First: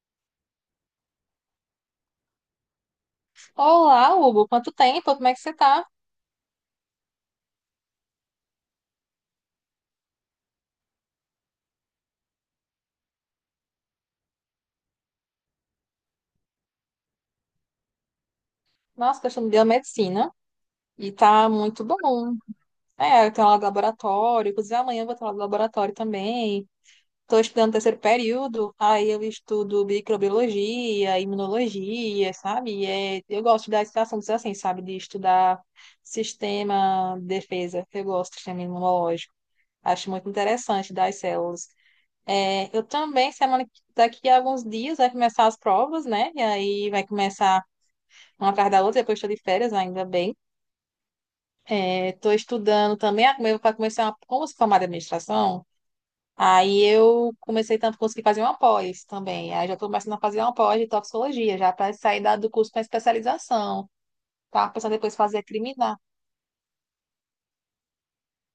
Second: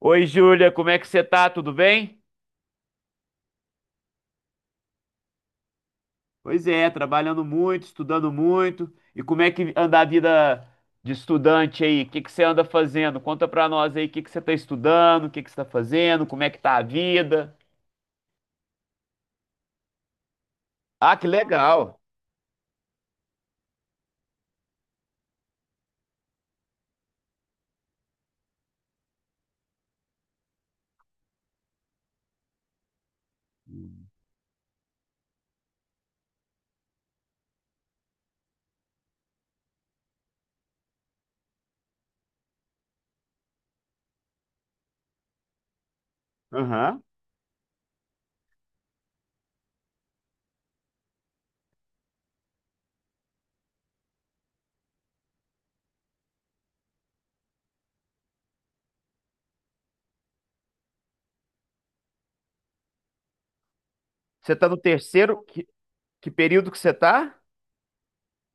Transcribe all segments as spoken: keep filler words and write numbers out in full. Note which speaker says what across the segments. Speaker 1: Oi, Júlia, como é que você tá? Tudo bem?
Speaker 2: Olá, Hugo. Quanto tempo? Como é que você tá?
Speaker 1: Pois é, trabalhando muito, estudando muito. E como é que anda a vida de estudante aí? O que que você anda fazendo? Conta pra nós aí o que que você tá estudando, o que que você tá fazendo, como é que tá a vida.
Speaker 2: Nossa, questão de biomedicina. E
Speaker 1: Ah, que
Speaker 2: tá muito
Speaker 1: legal.
Speaker 2: bom. É, eu tenho aula de laboratório. Inclusive, amanhã eu vou ter aula de laboratório também. Estou estudando terceiro período. Aí eu estudo microbiologia, imunologia, sabe? E é, eu gosto das assuntos assim, sabe? De estudar sistema de defesa. Eu gosto do sistema imunológico. Acho muito interessante das células. É, eu também, semana que- daqui a alguns dias, vai começar as provas, né? E aí
Speaker 1: Aham.
Speaker 2: vai começar uma atrás da outra, depois estou de férias, né, ainda bem. Estou estudando também para começar, uma- como se formar de administração, aí eu comecei tanto, consegui fazer uma pós também. Aí já estou começando a fazer uma pós de toxicologia, já para sair da- do curso para especialização.
Speaker 1: Você tá
Speaker 2: Tá
Speaker 1: no
Speaker 2: pensando depois fazer
Speaker 1: terceiro? Que,
Speaker 2: criminal,
Speaker 1: que período que você tá?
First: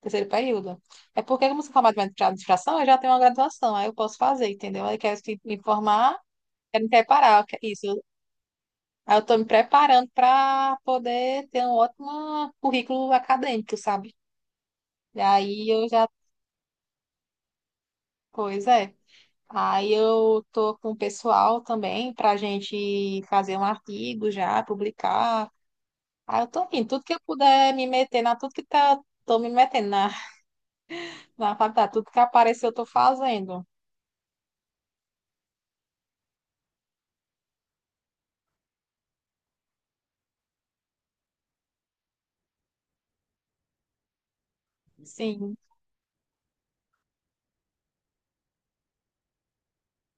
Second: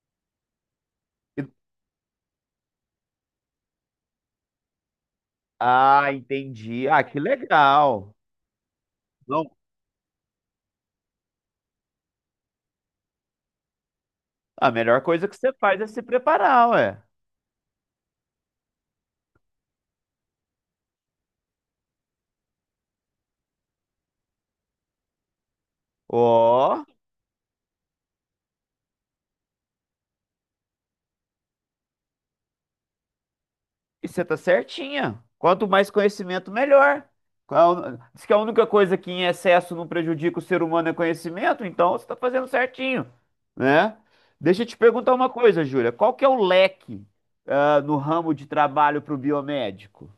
Speaker 2: terceiro período. É
Speaker 1: E-
Speaker 2: porque, como se formar de administração, eu já tenho uma graduação, aí eu posso fazer, entendeu? Aí eu quero se- me
Speaker 1: Ah,
Speaker 2: formar, quero
Speaker 1: entendi.
Speaker 2: me
Speaker 1: Ah, que
Speaker 2: preparar, que- é isso.
Speaker 1: legal.
Speaker 2: Aí eu estou
Speaker 1: Não,
Speaker 2: me preparando para poder ter um ótimo currículo acadêmico, sabe?
Speaker 1: a melhor
Speaker 2: E
Speaker 1: coisa que você
Speaker 2: aí
Speaker 1: faz é
Speaker 2: eu
Speaker 1: se
Speaker 2: já.
Speaker 1: preparar, ué.
Speaker 2: Pois é. Aí eu tô com o pessoal também para a gente fazer um artigo já, publicar. Aí eu tô
Speaker 1: Ó.
Speaker 2: indo, tudo que eu puder me meter na, tudo que tá, tô me metendo na, na faculdade, tudo que apareceu eu tô fazendo.
Speaker 1: E você tá certinha. Quanto mais conhecimento, melhor. Qual- Diz que a única coisa que em excesso não prejudica o ser humano é conhecimento, então você está fazendo certinho, né? Deixa eu te perguntar uma
Speaker 2: Sim.
Speaker 1: coisa, Júlia. Qual que é o leque, ah, no ramo de trabalho para o biomédico?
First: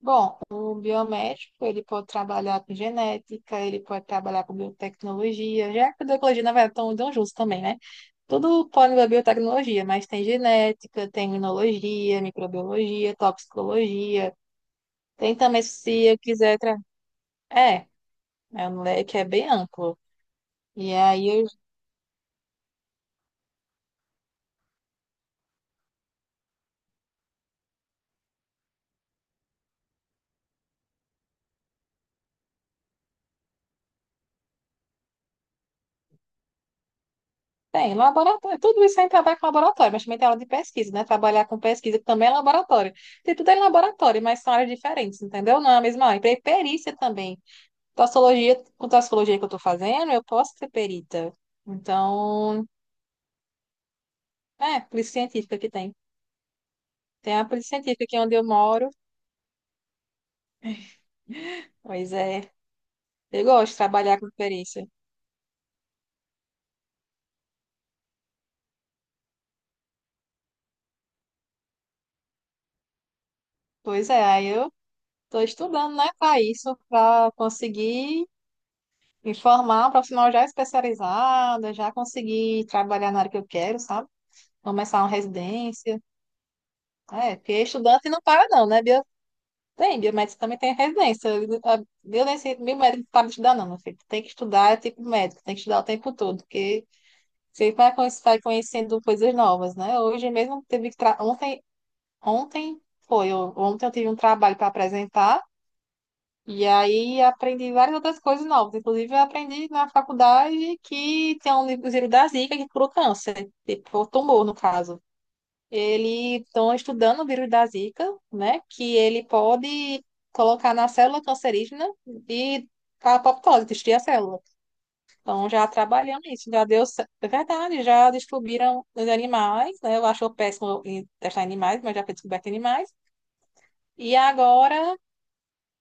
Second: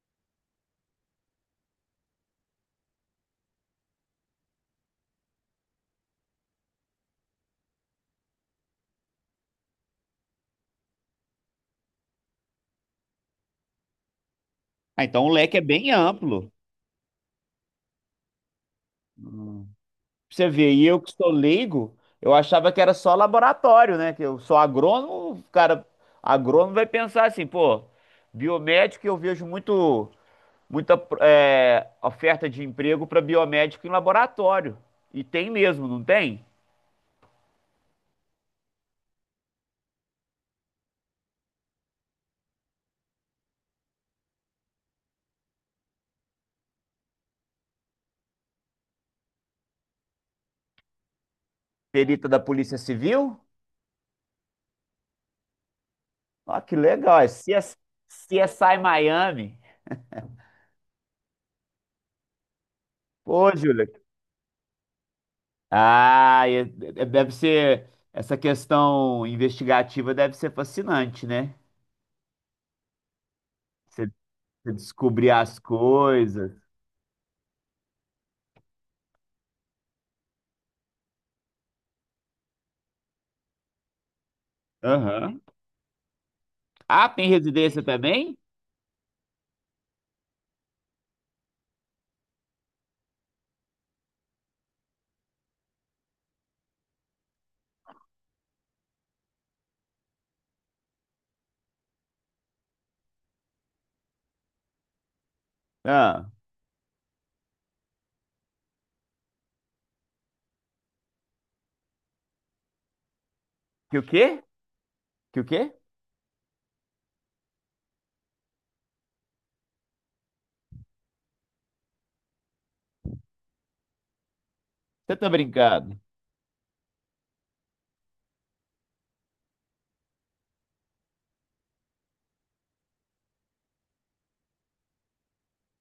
Speaker 2: Bom, o biomédico, ele pode trabalhar com genética, ele pode trabalhar com biotecnologia, já que a biotecnologia, na verdade, estão dão juntos também, né? Tudo pode envolver biotecnologia, mas tem genética, tem imunologia, microbiologia, toxicologia.
Speaker 1: Ah, então o
Speaker 2: Tem
Speaker 1: leque é
Speaker 2: também,
Speaker 1: bem
Speaker 2: se eu
Speaker 1: amplo.
Speaker 2: quiser. Tra... É, é um leque é bem
Speaker 1: Hum.
Speaker 2: amplo.
Speaker 1: Pra você vê, e
Speaker 2: E
Speaker 1: eu que
Speaker 2: aí
Speaker 1: sou
Speaker 2: eu...
Speaker 1: leigo, eu achava que era só laboratório, né? Que eu sou agrônomo, o cara, agrônomo vai pensar assim, pô, biomédico eu vejo muito. Muita é, oferta de emprego para biomédico em laboratório. E tem mesmo, não tem?
Speaker 2: tem laboratório, tudo isso aí trabalha com laboratório, mas também tem aula de pesquisa, né? Trabalhar com pesquisa que também é laboratório. Tem tudo é laboratório, mas são áreas diferentes, entendeu? Não é a mesma área. E perícia também. Toxicologia, com toxicologia que eu estou fazendo, eu posso ser perita.
Speaker 1: Perita da
Speaker 2: Então,
Speaker 1: Polícia Civil?
Speaker 2: é, polícia científica que tem.
Speaker 1: Ah, que legal.
Speaker 2: Tem a
Speaker 1: É
Speaker 2: polícia
Speaker 1: CS,
Speaker 2: científica aqui onde eu
Speaker 1: C S I
Speaker 2: moro.
Speaker 1: Miami.
Speaker 2: Pois é, eu
Speaker 1: Pô,
Speaker 2: gosto de
Speaker 1: Júlia.
Speaker 2: trabalhar com perícia.
Speaker 1: Ah, e- e- deve ser. Essa questão investigativa deve ser fascinante, né? Você
Speaker 2: Pois é, aí
Speaker 1: você
Speaker 2: eu
Speaker 1: descobrir
Speaker 2: estou
Speaker 1: as
Speaker 2: estudando, né, para
Speaker 1: coisas.
Speaker 2: isso, para conseguir me formar, um profissional já especializada, já conseguir trabalhar na área que eu quero, sabe? Começar uma
Speaker 1: Aham.
Speaker 2: residência.
Speaker 1: Ah, tem
Speaker 2: É, porque
Speaker 1: residência
Speaker 2: estudante não
Speaker 1: também?
Speaker 2: para, não, né? Bio... Tem, biomédico também tem residência. A violência, biomédico não para de estudar, não, meu filho. Tem que estudar, é tipo médico, tem que estudar o tempo todo, porque você vai con- vai conhecendo coisas novas, né? Hoje mesmo teve que. Tra- Ontem, ontem foi, eu- ontem eu tive um trabalho para apresentar.
Speaker 1: Ah,
Speaker 2: E aí aprendi várias outras coisas novas. Inclusive, eu aprendi na faculdade que tem um vírus da Zika que cura o câncer,
Speaker 1: que
Speaker 2: tipo,
Speaker 1: o
Speaker 2: o
Speaker 1: quê?
Speaker 2: tumor, no caso.
Speaker 1: Que o quê?
Speaker 2: Eles estão estudando o vírus da Zika, né? Que ele pode colocar na célula cancerígena e a apoptose, destruir a célula.
Speaker 1: Você tá
Speaker 2: Então, já
Speaker 1: brincando?
Speaker 2: trabalhando nisso, já deu... cer- é verdade, já descobriram nos animais, né? Eu acho péssimo em testar em animais, mas já foi descoberto em animais. E agora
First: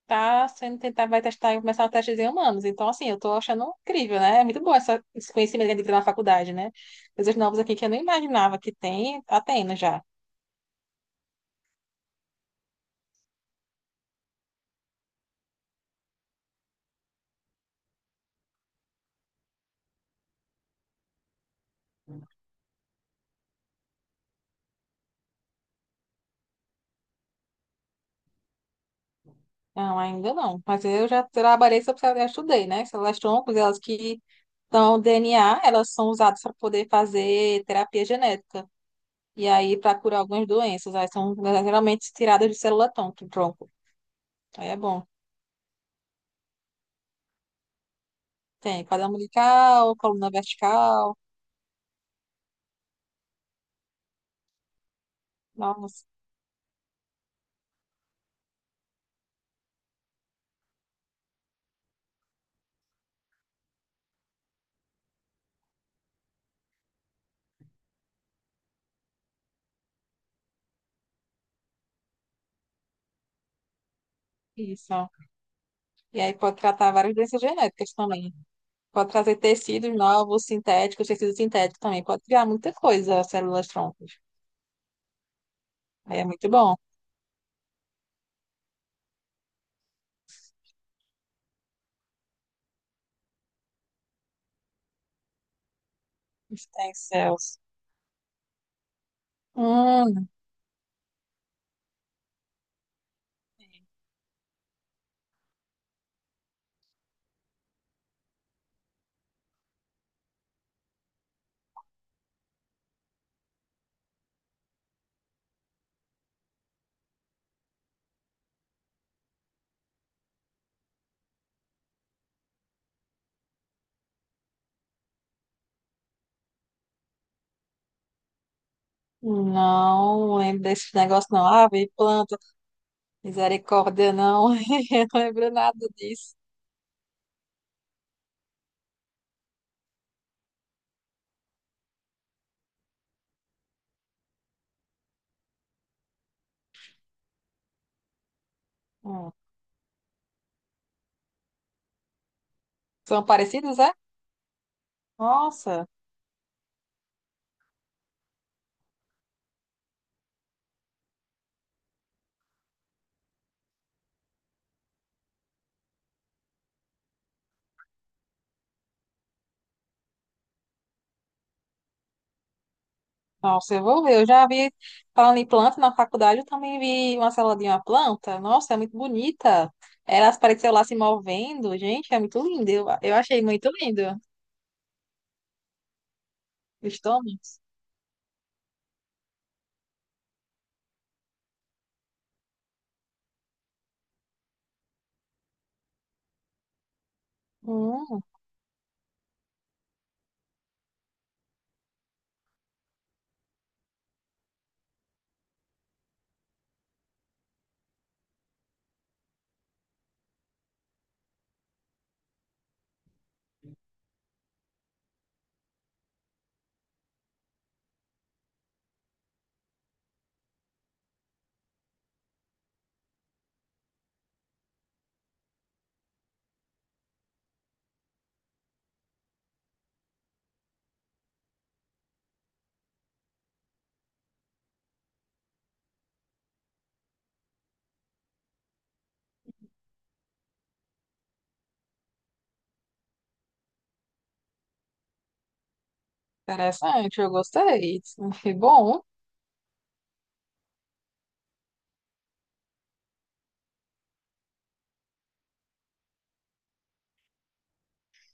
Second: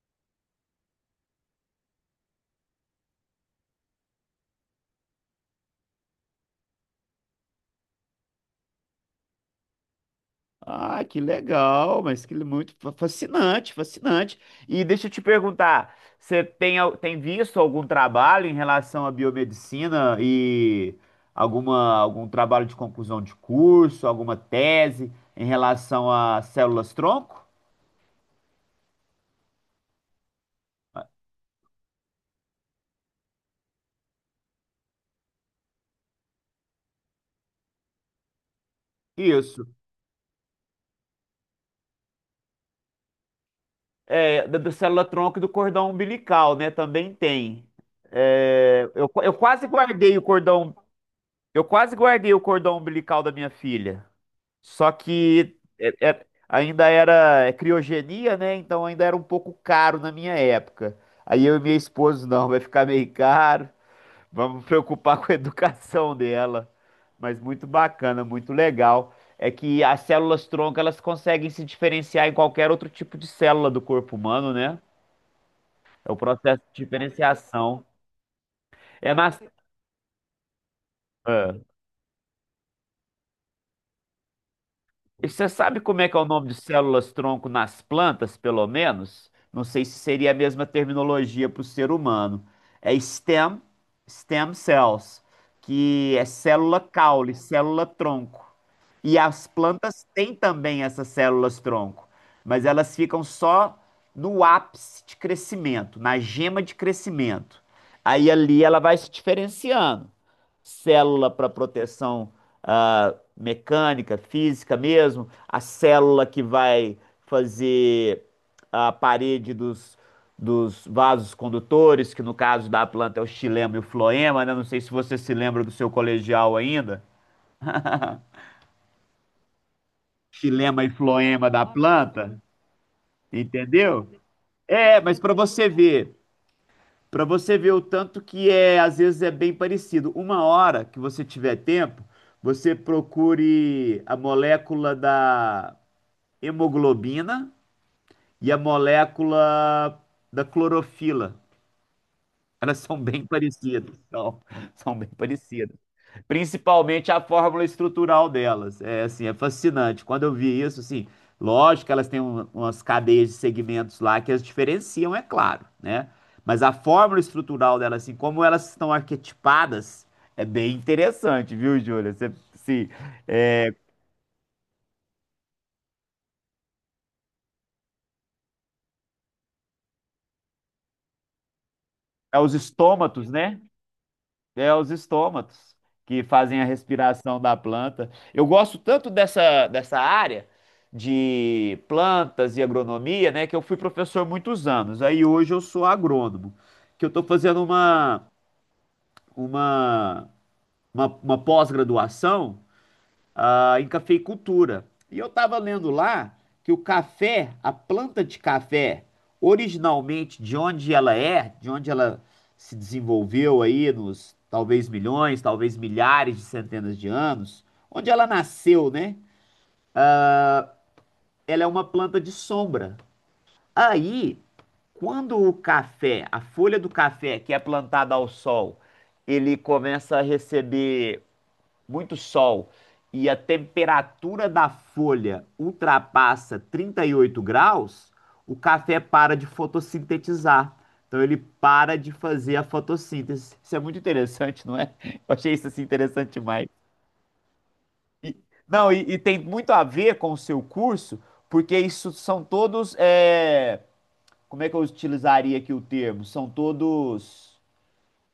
Speaker 2: tá sendo tentar, vai testar e começar a testes em humanos. Então, assim, eu tô achando incrível, né? É muito bom essa, esse conhecimento que a gente tem na faculdade, né? Coisas novas aqui que eu não imaginava que tem, tá tendo já.
Speaker 1: Ah, que legal, mas que muito fa- fascinante, fascinante. E deixa eu te perguntar, você tem, al- tem visto algum trabalho em relação à biomedicina e alguma, algum trabalho de conclusão de curso, alguma tese em relação a células-tronco?
Speaker 2: Não, ainda não. Mas eu já trabalhei sobre células, já estudei, né? Células troncos, elas que estão D N A, elas são usadas para poder fazer terapia genética. E
Speaker 1: Isso,
Speaker 2: aí, para curar algumas doenças, aí são né, geralmente tiradas de célula tronco. Tronco.
Speaker 1: é, da,
Speaker 2: Aí
Speaker 1: da
Speaker 2: é bom.
Speaker 1: célula-tronco e do cordão umbilical, né? Também tem.
Speaker 2: Tem
Speaker 1: É,
Speaker 2: quadril
Speaker 1: eu, eu quase
Speaker 2: umbilical,
Speaker 1: guardei o
Speaker 2: coluna
Speaker 1: cordão,
Speaker 2: vertical.
Speaker 1: eu quase guardei o cordão umbilical da minha filha. Só que é-
Speaker 2: Nossa,
Speaker 1: é- ainda era é criogenia, né? Então ainda era um pouco caro na minha época. Aí eu e minha esposa, não, vai ficar meio caro. Vamos preocupar com a educação dela. Mas muito bacana, muito legal. É que as células-tronco, elas conseguem se diferenciar em qualquer outro tipo de célula do corpo humano, né?
Speaker 2: isso.
Speaker 1: É o
Speaker 2: E aí pode
Speaker 1: processo de
Speaker 2: tratar várias doenças
Speaker 1: diferenciação.
Speaker 2: genéticas também. Pode
Speaker 1: É nas...
Speaker 2: trazer tecidos novos, sintéticos, tecidos sintéticos também. Pode criar muita coisa, as células troncos.
Speaker 1: E você sabe como é que é
Speaker 2: Aí
Speaker 1: o
Speaker 2: é
Speaker 1: nome
Speaker 2: muito
Speaker 1: de
Speaker 2: bom.
Speaker 1: células-tronco nas plantas, pelo menos? Não sei se seria a mesma terminologia para o ser humano. É stem, stem cells, que é célula
Speaker 2: Stem
Speaker 1: caule,
Speaker 2: cells.
Speaker 1: célula-tronco. E as plantas
Speaker 2: Hum,
Speaker 1: têm também essas células-tronco, mas elas ficam só no ápice de crescimento, na gema de crescimento. Aí ali ela vai se diferenciando célula para proteção, ah, mecânica, física mesmo, a célula que vai fazer a parede dos, dos vasos condutores, que no caso da planta é o xilema e o floema, né? Não sei se você se lembra do seu colegial ainda.
Speaker 2: não lembro
Speaker 1: Xilema e
Speaker 2: desse negócio não.
Speaker 1: floema da
Speaker 2: Ave, planta,
Speaker 1: planta, entendeu?
Speaker 2: misericórdia, não.
Speaker 1: É,
Speaker 2: Eu
Speaker 1: mas
Speaker 2: não
Speaker 1: para
Speaker 2: lembro
Speaker 1: você
Speaker 2: nada
Speaker 1: ver.
Speaker 2: disso.
Speaker 1: Para você ver o tanto que é, às vezes é bem parecido. Uma hora que você tiver tempo, você procure a molécula da hemoglobina e a
Speaker 2: Hum.
Speaker 1: molécula da clorofila. Elas são
Speaker 2: São
Speaker 1: bem
Speaker 2: parecidos, é?
Speaker 1: parecidas, são, são bem parecidas.
Speaker 2: Nossa.
Speaker 1: Principalmente a fórmula estrutural delas. É assim, é fascinante. Quando eu vi isso, assim, lógico que elas têm um- umas cadeias de segmentos lá que as diferenciam, é claro, né? Mas a fórmula estrutural delas, assim, como elas estão arquetipadas, é bem interessante, viu, Júlia? Você, assim, é,
Speaker 2: Nossa, eu vou ver. Eu já vi, falando em planta, na faculdade eu também vi uma célula de uma planta. Nossa, é muito bonita. Elas pareciam lá se movendo. Gente, é
Speaker 1: é
Speaker 2: muito
Speaker 1: os
Speaker 2: lindo. Eu, eu
Speaker 1: estômatos,
Speaker 2: achei
Speaker 1: né?
Speaker 2: muito lindo.
Speaker 1: É os estômatos que fazem a
Speaker 2: Os
Speaker 1: respiração da
Speaker 2: tômates.
Speaker 1: planta. Eu gosto tanto dessa, dessa área de plantas e agronomia, né, que eu fui professor muitos anos. Aí hoje eu sou agrônomo, que eu estou fazendo
Speaker 2: Hum,
Speaker 1: uma, uma, uma, uma pós-graduação, ah, em cafeicultura. E eu estava lendo lá que o café, a planta de café, originalmente de onde ela é, de onde ela se desenvolveu aí nos talvez milhões, talvez milhares de centenas de anos, onde ela nasceu, né? Ela é uma planta de sombra. Aí, quando o café, a folha do café que é plantada ao sol, ele começa a receber muito sol e a temperatura da folha ultrapassa trinta e oito graus, o café para de fotossintetizar. Então ele para de fazer a fotossíntese. Isso é muito interessante, não é? Eu achei isso assim interessante demais.
Speaker 2: interessante, eu gostei. Foi
Speaker 1: Não, e,
Speaker 2: bom.
Speaker 1: e tem muito a ver com o seu curso, porque isso são todos. é, como é que eu utilizaria aqui o termo? São todos,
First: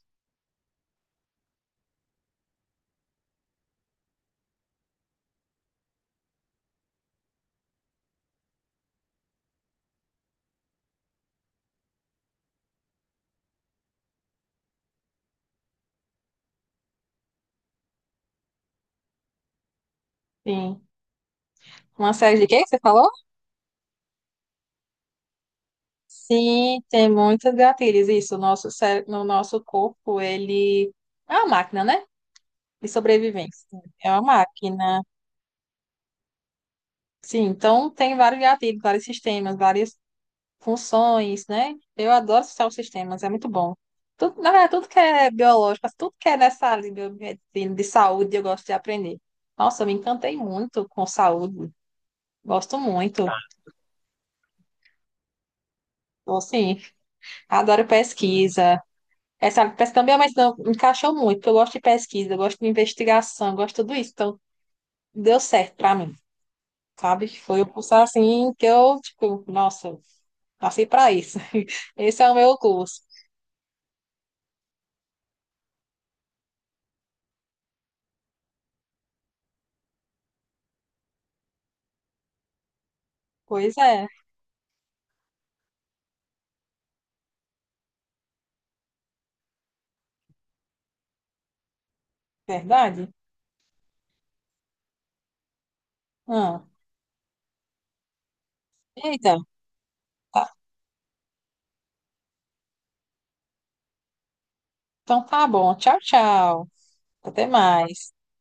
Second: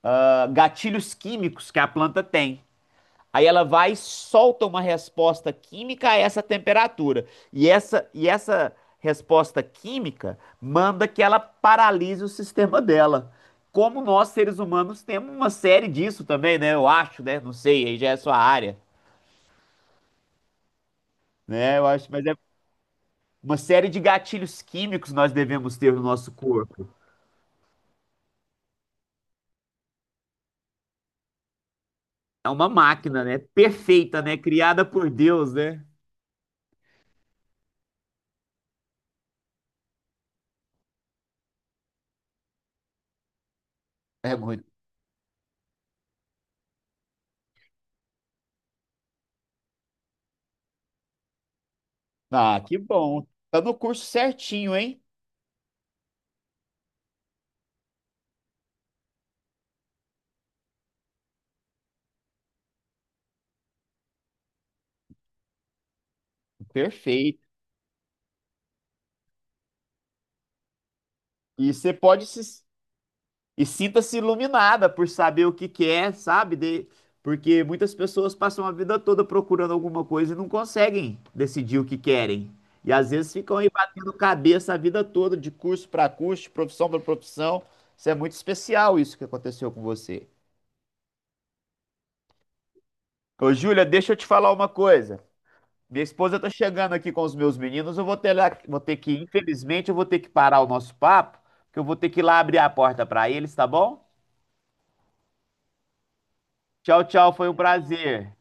Speaker 1: ah, gatilhos químicos que a planta tem. Aí ela vai e solta uma resposta química a essa temperatura. E essa, e essa resposta química manda que ela paralise o sistema dela. Como nós, seres humanos, temos uma série disso também, né? Eu acho, né? Não sei, aí já é sua área,
Speaker 2: Sim.
Speaker 1: né? Eu acho,
Speaker 2: Uma
Speaker 1: mas é
Speaker 2: série de quê que você falou?
Speaker 1: uma série de gatilhos químicos nós devemos ter no nosso
Speaker 2: Sim,
Speaker 1: corpo.
Speaker 2: tem muitos gatilhos. Isso, o nosso, cé- no nosso corpo, ele é uma máquina, né?
Speaker 1: É uma
Speaker 2: De
Speaker 1: máquina, né?
Speaker 2: sobrevivência. É
Speaker 1: Perfeita,
Speaker 2: uma
Speaker 1: né? Criada
Speaker 2: máquina.
Speaker 1: por Deus, né?
Speaker 2: Sim, então tem vários gatilhos, vários sistemas, várias funções, né? Eu adoro social sistemas, é muito bom.
Speaker 1: É
Speaker 2: Tudo, na
Speaker 1: muito.
Speaker 2: verdade, tudo que é biológico, tudo que é nessa área de biomedicina, de saúde, eu gosto de aprender. Nossa, eu me encantei muito com saúde.
Speaker 1: Ah, que
Speaker 2: Gosto
Speaker 1: bom.
Speaker 2: muito.
Speaker 1: Tá no curso certinho, hein?
Speaker 2: Então, assim, adoro pesquisa. Essa área de pesquisa também, mas não encaixou muito, porque eu gosto de pesquisa, eu gosto de investigação, eu gosto de tudo isso. Então, deu certo pra mim, sabe?
Speaker 1: Perfeito.
Speaker 2: Foi o curso, assim, que eu, tipo, nossa, nasci pra isso.
Speaker 1: E você
Speaker 2: Esse
Speaker 1: pode
Speaker 2: é o
Speaker 1: se...
Speaker 2: meu curso.
Speaker 1: E sinta-se iluminada por saber o que quer, sabe? De- Porque muitas pessoas passam a vida toda procurando alguma coisa e não conseguem decidir o que querem. E às vezes ficam aí
Speaker 2: Pois é,
Speaker 1: batendo cabeça a vida toda, de curso para curso, de profissão para profissão. Isso é muito especial, isso que aconteceu com você.
Speaker 2: verdade.
Speaker 1: Ô, Júlia, deixa eu te falar uma coisa. Minha esposa tá
Speaker 2: Ah.
Speaker 1: chegando aqui com os meus meninos. Eu vou ter, lá- vou ter que,
Speaker 2: Eita,
Speaker 1: infelizmente, eu vou ter que
Speaker 2: tá.
Speaker 1: parar o nosso papo, porque eu vou ter que ir lá abrir a porta para eles, tá bom?
Speaker 2: Então tá bom. Tchau, tchau.
Speaker 1: Tchau, tchau,
Speaker 2: Até
Speaker 1: foi um
Speaker 2: mais.
Speaker 1: prazer.